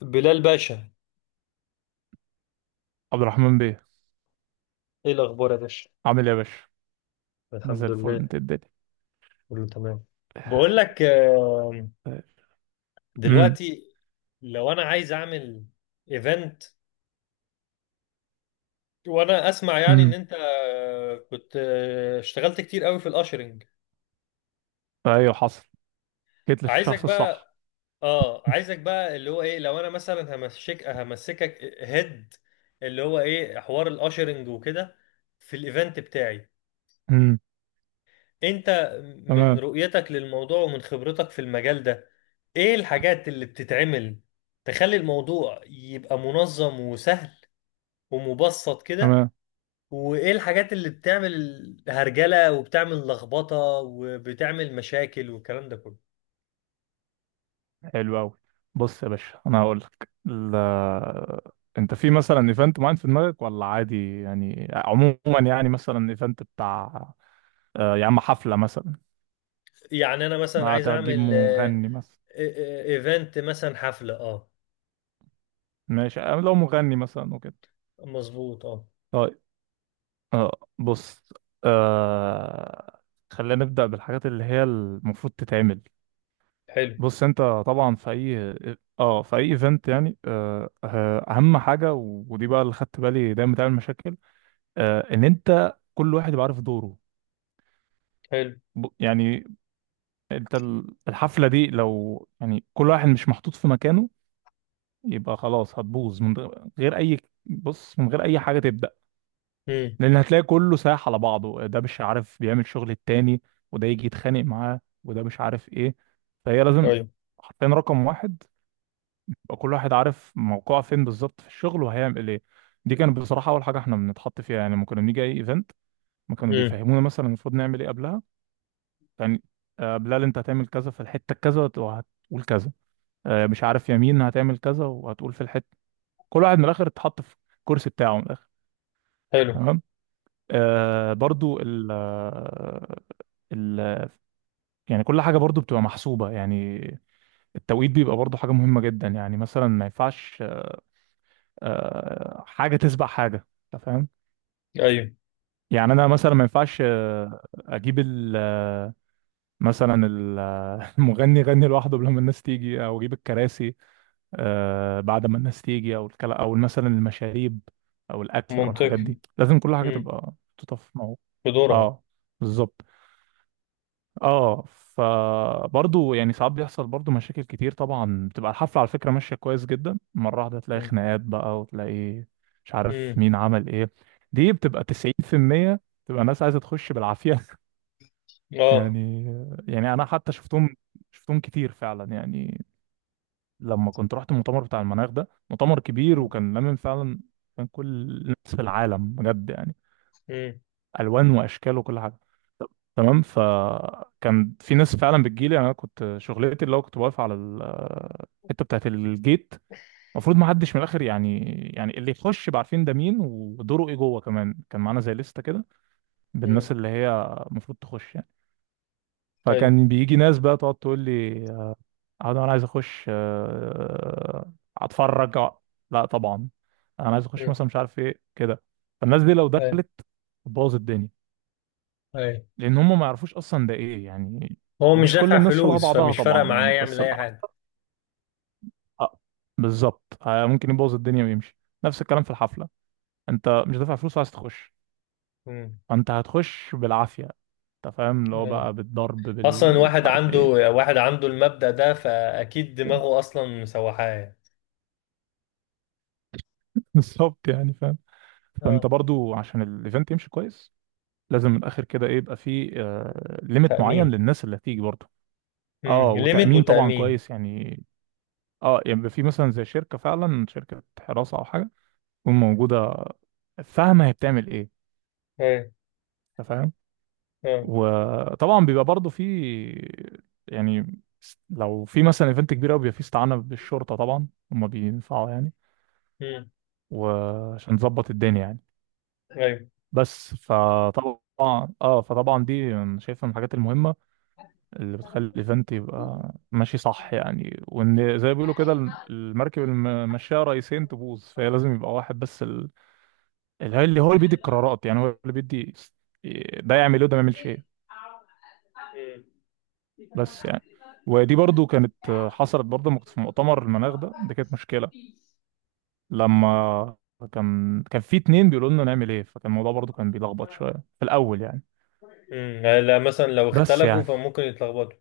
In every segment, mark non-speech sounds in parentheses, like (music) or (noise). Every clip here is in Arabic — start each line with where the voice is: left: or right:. left: بلال باشا.
right: عبد الرحمن بيه.
left: ايه الاخبار يا باشا؟
right: عامل ايه يا باشا؟ ما زي
left: الحمد
right: الفل،
left: لله،
right: انت إيه الدنيا؟
left: كله تمام. بقول لك،
right: امم.
left: دلوقتي لو انا عايز اعمل ايفنت، وانا اسمع يعني ان
right: امم.
left: انت كنت اشتغلت كتير قوي في الاشرنج.
right: ايوه حصل، جيت
left: عايزك
right: للشخص الصح.
left: بقى اه عايزك بقى اللي هو ايه، لو انا مثلا همسكك هيد اللي هو ايه حوار الاشرنج وكده في الايفنت بتاعي.
right: امم.
left: انت من
right: تمام.
left: رؤيتك للموضوع ومن خبرتك في المجال ده، ايه الحاجات اللي بتتعمل تخلي الموضوع يبقى منظم وسهل ومبسط كده،
right: تمام.
left: وايه الحاجات اللي بتعمل هرجلة وبتعمل لخبطة وبتعمل مشاكل والكلام ده كله؟
right: حلو قوي. بص يا باشا انا هقول لك لا. انت في مثلا ايفنت معين في دماغك ولا عادي؟ يعني عموما يعني مثلا ايفنت بتاع آه يا عم حفله مثلا؟
left: يعني انا مثلا عايز
right: هتجيب
left: اعمل آه،
right: مغني مثلا؟
left: ايفنت مثلا حفلة. اه
right: ماشي، لو مغني مثلا وكده.
left: مظبوط، اه.
right: طيب. آه. بص. آه. خلينا نبدأ بالحاجات اللي هي المفروض تتعمل.
left: حلو.
right: بص انت، طبعا في اي ايفنت يعني اهم حاجه، ودي بقى اللي خدت بالي دايما بتعمل مشاكل، ان انت كل واحد يبقى عارف دوره.
left: حلو.
right: يعني انت الحفله دي لو يعني كل واحد مش محطوط في مكانه يبقى خلاص هتبوظ من غير اي. بص، من غير اي حاجه تبدا.
left: امم.
right: لان هتلاقي كله سايح على بعضه، ده مش عارف بيعمل شغل التاني، وده يجي يتخانق معاه، وده مش عارف ايه. فهي لازم
left: ايوه.
right: حرفيا رقم واحد يبقى كل واحد عارف موقعه فين بالظبط في الشغل وهيعمل ايه. دي كانت بصراحه اول حاجه احنا بنتحط فيها يعني، لما كنا بنيجي اي ايفنت ما كانوا
left: امم.
right: بيفهمونا مثلا المفروض نعمل ايه قبلها. يعني بلال انت هتعمل كذا في الحته كذا وهتقول كذا، مش عارف يمين هتعمل كذا وهتقول في الحته. كل واحد من الاخر اتحط في الكرسي بتاعه من الاخر.
left: حلو.
right: تمام. آه برضو ال آه، ال يعني كل حاجه برضو بتبقى محسوبه يعني. التوقيت بيبقى برضو حاجه مهمه جدا، يعني مثلا ما ينفعش حاجه تسبق حاجه. أنت فاهم؟
left: ايوه.
right: يعني انا مثلا ما ينفعش اجيب (laughs) مثلا (laughs) المغني يغني لوحده قبل ما الناس تيجي، او اجيب الكراسي بعد ما الناس تيجي، او الكلا او مثلا المشاريب او الاكل او الحاجات
left: منطقي.
right: دي. لازم كل حاجه
left: امم.
right: تبقى محطوطه في مو.
left: بدورها.
right: اه بالظبط. اه فبرضه يعني ساعات بيحصل برضه مشاكل كتير طبعا. بتبقى الحفله على فكره ماشيه كويس جدا، مره واحده تلاقي خناقات بقى، وتلاقي مش عارف
left: امم.
right: مين عمل ايه. دي بتبقى 90%. تبقى الناس عايزه تخش بالعافيه
left: اه.
right: يعني. يعني انا حتى شفتهم كتير فعلا يعني، لما كنت رحت المؤتمر بتاع المناخ ده. مؤتمر كبير
left: مم.
right: وكان لامم فعلا. كان كل الناس في العالم بجد يعني.
left: مم.
right: الوان واشكال وكل حاجه. تمام. فكان في ناس فعلا بتجيلي. يعني انا كنت شغلتي اللي هو كنت واقف على الحته بتاعت الجيت، المفروض ما حدش من الاخر يعني. يعني اللي يخش يبقى عارفين ده مين ودوره ايه جوه. كمان كان معانا زي لستة كده
left: مم.
right: بالناس اللي هي المفروض تخش يعني.
left: ايوه.
right: فكان بيجي ناس بقى تقعد تقول لي: اه، ده انا عايز اخش، اتفرج آه. لا طبعا. انا عايز اخش
left: مم.
right: مثلا مش عارف ايه كده. فالناس دي لو
left: ايوه.
right: دخلت تبوظ الدنيا،
left: ايوه،
right: لان هم ما يعرفوش اصلا ده ايه يعني.
left: هو مش
right: ومش كل
left: دافع
right: الناس شبه
left: فلوس
right: بعضها
left: فمش فارق
right: طبعا
left: معاه
right: يعني،
left: يعمل
right: بس
left: اي حاجه.
right: الاكتر آه، بالظبط ممكن يبوظ الدنيا ويمشي. نفس الكلام في الحفله، انت مش دافع فلوس وعايز تخش،
left: مم.
right: فانت هتخش بالعافيه. انت فاهم، اللي هو
left: ايوه،
right: بقى بالضرب
left: اصلا
right: بالمش
left: واحد
right: عارف
left: عنده
right: ايه.
left: واحد عنده المبدأ ده فاكيد دماغه
right: (laughs)
left: اصلا مسوحاه يعني.
right: بالظبط يعني فاهم. فانت
left: اه.
right: برضو عشان الايفنت يمشي كويس لازم من الاخر كده ايه، يبقى في ليميت معين
left: تأمين.
right: للناس اللي هتيجي برضه. اه،
left: امم، ليميت
right: وتامين طبعا
left: وتأمين.
right: كويس يعني. اه، يعني يبقى في مثلا زي شركه، فعلا شركه حراسه او حاجه تكون موجوده فاهمه هي بتعمل ايه.
left: ايوه.
right: انت فاهم؟
left: اه.
right: وطبعا بيبقى برضه في، يعني لو في مثلا ايفنت كبير قوي بيبقى في استعانه بالشرطه، طبعا هم بينفعوا يعني
left: امم.
right: وعشان نظبط الدنيا يعني.
left: ايوه.
right: بس فطبعا، اه فطبعا دي أنا شايفها من الحاجات المهمه اللي بتخلي فانت يبقى ماشي صح يعني. وان زي ما بيقولوا كده، المركب اللي ماشيه رئيسين تبوظ. فهي لازم يبقى واحد بس، اللي هو اللي بيدي القرارات. يعني هو اللي بيدي ده يعمل ايه وده ما يعملش ايه.
left: امم.
right: بس يعني ودي برضو كانت حصلت برضو لما كنت في مؤتمر المناخ ده. دي كانت مشكله لما كان في اتنين بيقولوا لنا نعمل ايه، فكان الموضوع برضو كان بيلخبط شويه في الاول يعني.
left: امم، لا مثلا لو
right: بس
left: اختلفوا
right: يعني،
left: فممكن يتلخبطوا.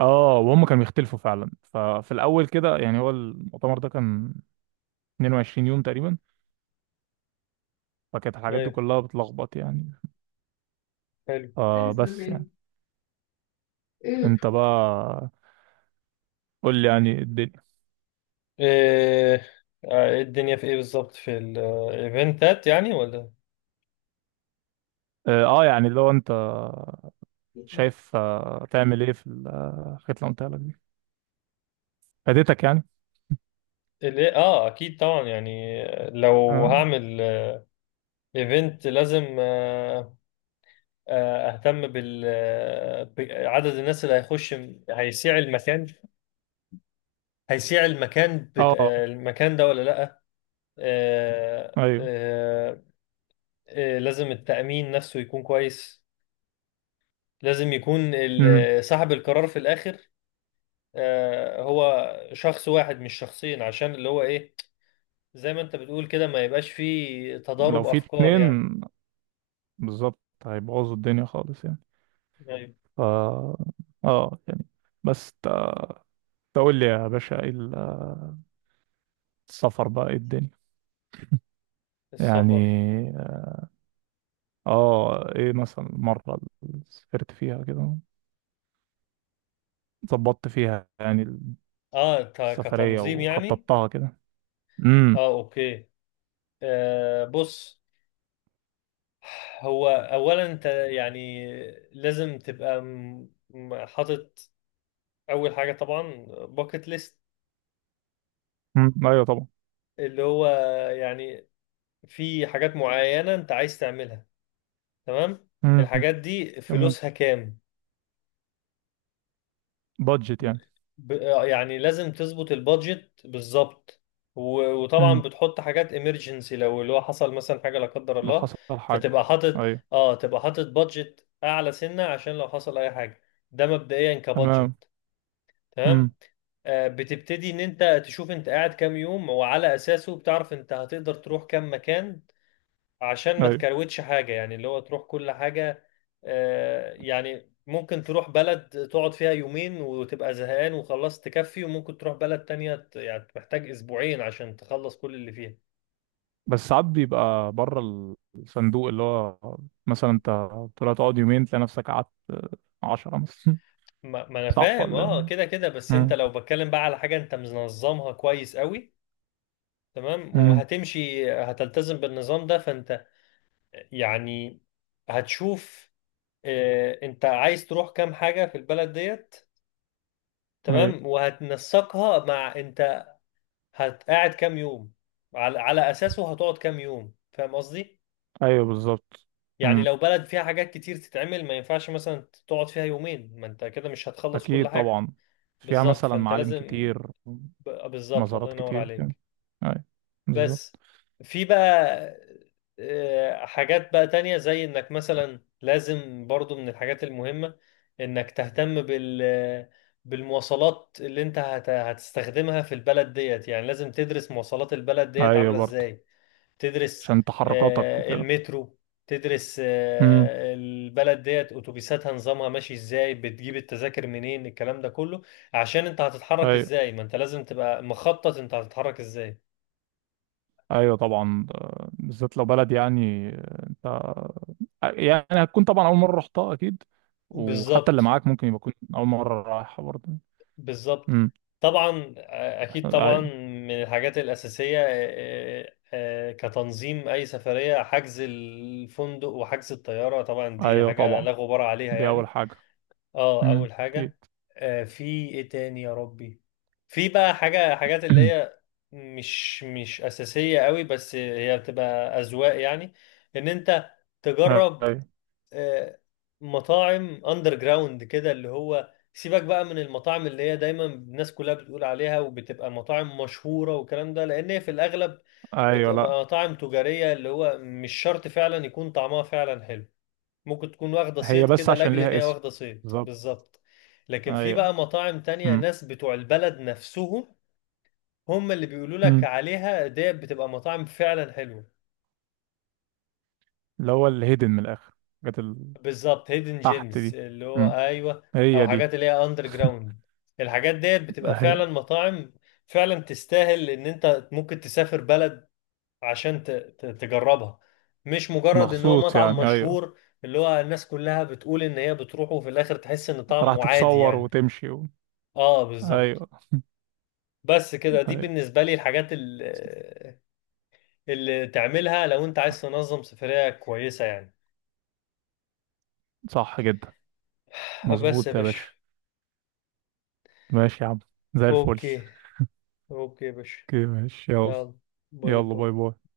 right: اه وهم كانوا بيختلفوا فعلا. ففي الاول كده يعني، هو المؤتمر ده كان 22 يوم تقريبا، فكانت الحاجات دي
left: ايوه.
right: كلها بتلخبط يعني.
left: حلو.
right: فبس يعني، انت بقى قول لي يعني الدنيا.
left: إيه إيه الدنيا في ايه بالظبط في الايفنتات يعني ولا؟
right: اه يعني لو انت شايف تعمل ايه في الحاجات اللي قلتها لك دي، فادتك يعني؟
left: ليه؟ اه، اكيد طبعا يعني. لو
right: اه
left: هعمل ايفنت لازم اهتم بال آه، بعدد الناس اللي هيخش، هيسيع المكان هيسيع المكان بت...
right: آه،
left: آه، المكان ده ولا لا. آه،
right: ايوه.
left: آه، لازم التأمين نفسه يكون كويس. لازم يكون
right: امم.
left: صاحب القرار في الاخر، هو شخص واحد مش شخصين، عشان اللي هو ايه، زي ما انت بتقول كده، ما يبقاش فيه
right: لو
left: تضارب
right: في
left: افكار يعني.
right: اتنين بالظبط هيبوظوا الدنيا خالص يعني.
left: طيب.
right: ف اه يعني بس تا- تقول لي يا باشا، ايه السفر بقى؟ ايه الدنيا يعني؟
left: السفر.
right: اه ايه مثلا المرة اللي سافرت فيها كده ظبطت فيها يعني
left: اه،
right: السفرية
left: كتنظيم يعني.
right: وخططتها كده؟ امم.
left: اه، اوكي. آه، بص. هو اولا انت يعني لازم تبقى حاطط اول حاجه طبعا باكت ليست،
right: أمم، ايوه طبعا.
left: اللي هو يعني في حاجات معينه انت عايز تعملها. تمام.
right: امم.
left: الحاجات دي
right: تمام،
left: فلوسها كام؟
right: بادجت
left: ب...
right: يعني.
left: ب... آه، يعني لازم تظبط البادجت بالظبط. و... وطبعا
right: امم.
left: بتحط حاجات امرجنسي لو اللي هو حصل مثلا حاجه لا قدر
right: لو
left: الله،
right: حصل حاجة.
left: فتبقى حاطط
right: ايوه.
left: اه تبقى حاطط بادجت اعلى سنه عشان لو حصل اي حاجه. ده مبدئيا
right: تمام.
left: كبادجت.
right: امم.
left: تمام. بتبتدي ان انت تشوف انت قاعد كام يوم، وعلى اساسه بتعرف انت هتقدر تروح كام مكان، عشان ما
right: ايوه.
left: تكروتش حاجة، يعني اللي هو تروح كل حاجة. يعني ممكن تروح بلد تقعد فيها يومين وتبقى زهقان وخلاص تكفي، وممكن تروح بلد تانية يعني محتاج أسبوعين عشان تخلص كل اللي فيها.
right: بس ساعات بيبقى بره الصندوق، اللي هو مثلا انت طلعت تقعد يومين تلاقي نفسك قعدت 10 مثلا.
left: ما أنا
right: صح
left: فاهم،
right: ولا
left: أه،
right: إيه؟
left: كده كده، بس أنت
right: امم.
left: لو بتكلم بقى على حاجة أنت منظمها كويس قوي. تمام،
right: امم.
left: وهتمشي هتلتزم بالنظام ده، فأنت يعني هتشوف أنت عايز تروح كام حاجة في البلد ديت،
right: ايوه.
left: تمام، وهتنسقها مع هتقعد كام يوم، على اساسه هتقعد كام يوم، فاهم قصدي؟
right: ايوه بالظبط.
left: يعني
right: امم
left: لو بلد فيها حاجات كتير تتعمل ما ينفعش مثلا تقعد فيها يومين، ما انت كده مش هتخلص كل
right: اكيد
left: حاجة.
right: طبعا. فيها
left: بالظبط،
right: مثلا
left: فانت
right: معالم
left: لازم
right: كتير،
left: بالظبط الله
right: مزارات
left: ينور
right: كتير كده.
left: عليك.
right: ايوه
left: بس
right: بالظبط.
left: في بقى حاجات بقى تانية، زي انك مثلا لازم برضو من الحاجات المهمة انك تهتم بالمواصلات اللي انت هتستخدمها في البلد ديت، يعني لازم تدرس مواصلات البلد ديت
right: ايوه
left: عاملة
right: برضه،
left: ازاي، تدرس
right: عشان تحركاتك وكده.
left: المترو، تدرس
right: امم.
left: البلد ديت اتوبيساتها نظامها ماشي ازاي، بتجيب التذاكر منين، الكلام ده كله، عشان انت هتتحرك
right: ايوه.
left: ازاي، ما انت لازم تبقى مخطط انت هتتحرك ازاي.
right: ايوه طبعا بالذات لو بلد يعني آه، انت يعني هتكون طبعا اول مره رحتها اكيد، وحتى اللي
left: بالظبط.
right: معاك ممكن يبقى يكون اول مره رايحه برضه.
left: بالظبط.
right: امم.
left: طبعا اكيد طبعا
right: ايوه.
left: من الحاجات الاساسيه كتنظيم اي سفريه، حجز الفندق وحجز الطياره، طبعا دي
right: ايوه
left: حاجه لا
right: طبعا،
left: غبار عليها
right: دي اول
left: يعني.
right: حاجه.
left: اه، اول
right: اكيد.
left: حاجه. في ايه تاني يا ربي؟ في بقى حاجات اللي
right: (clears throat)
left: هي مش اساسيه قوي، بس هي بتبقى اذواق يعني، ان انت تجرب
right: ايوه.
left: آه مطاعم اندر جراوند كده، اللي هو سيبك بقى من المطاعم اللي هي دايما الناس كلها بتقول عليها وبتبقى مطاعم مشهوره والكلام ده، لان هي في الاغلب
right: ايوه لا،
left: بتبقى مطاعم تجاريه، اللي هو مش شرط فعلا يكون طعمها فعلا حلو، ممكن تكون واخدة
right: هي
left: صيت
right: بس
left: كده
right: عشان
left: لاجل ان
right: ليها
left: هي
right: اسم.
left: واخدة صيت
right: بالظبط.
left: بالظبط. لكن في
right: ايوه.
left: بقى مطاعم تانية
right: امم.
left: ناس بتوع البلد نفسهم هم اللي بيقولوا لك
right: امم.
left: عليها، ديت بتبقى مطاعم فعلا حلوة.
right: اللي هو الهيدن من الاخر، الحاجات اللي
left: بالظبط، هيدن
right: تحت
left: جيمز،
right: دي.
left: اللي هو
right: امم.
left: ايوه. او
right: هي دي.
left: حاجات اللي هي اندر جراوند، الحاجات ديت بتبقى فعلا
right: ايوه،
left: مطاعم فعلا تستاهل ان انت ممكن تسافر بلد عشان تجربها، مش مجرد ان هو
right: مخصوص
left: مطعم
right: يعني. ايوه.
left: مشهور اللي هو الناس كلها بتقول ان هي بتروحه وفي الاخر تحس ان
right: راح
left: طعمه عادي
right: تتصور
left: يعني.
right: وتمشي و...
left: اه، بالظبط.
right: ايوه.
left: بس كده، دي
right: ايوه.
left: بالنسبة لي الحاجات اللي تعملها لو انت عايز تنظم سفرية كويسة يعني.
right: صح جدا.
left: (sighs) بس يا
right: مظبوط يا
left: باشا.
right: باشا. ماشي يا عم، زي الفل.
left: اوكي. اوكي يا باشا.
right: كده ماشي، يلا.
left: يلا. باي
right: يلا
left: باي.
right: باي باي.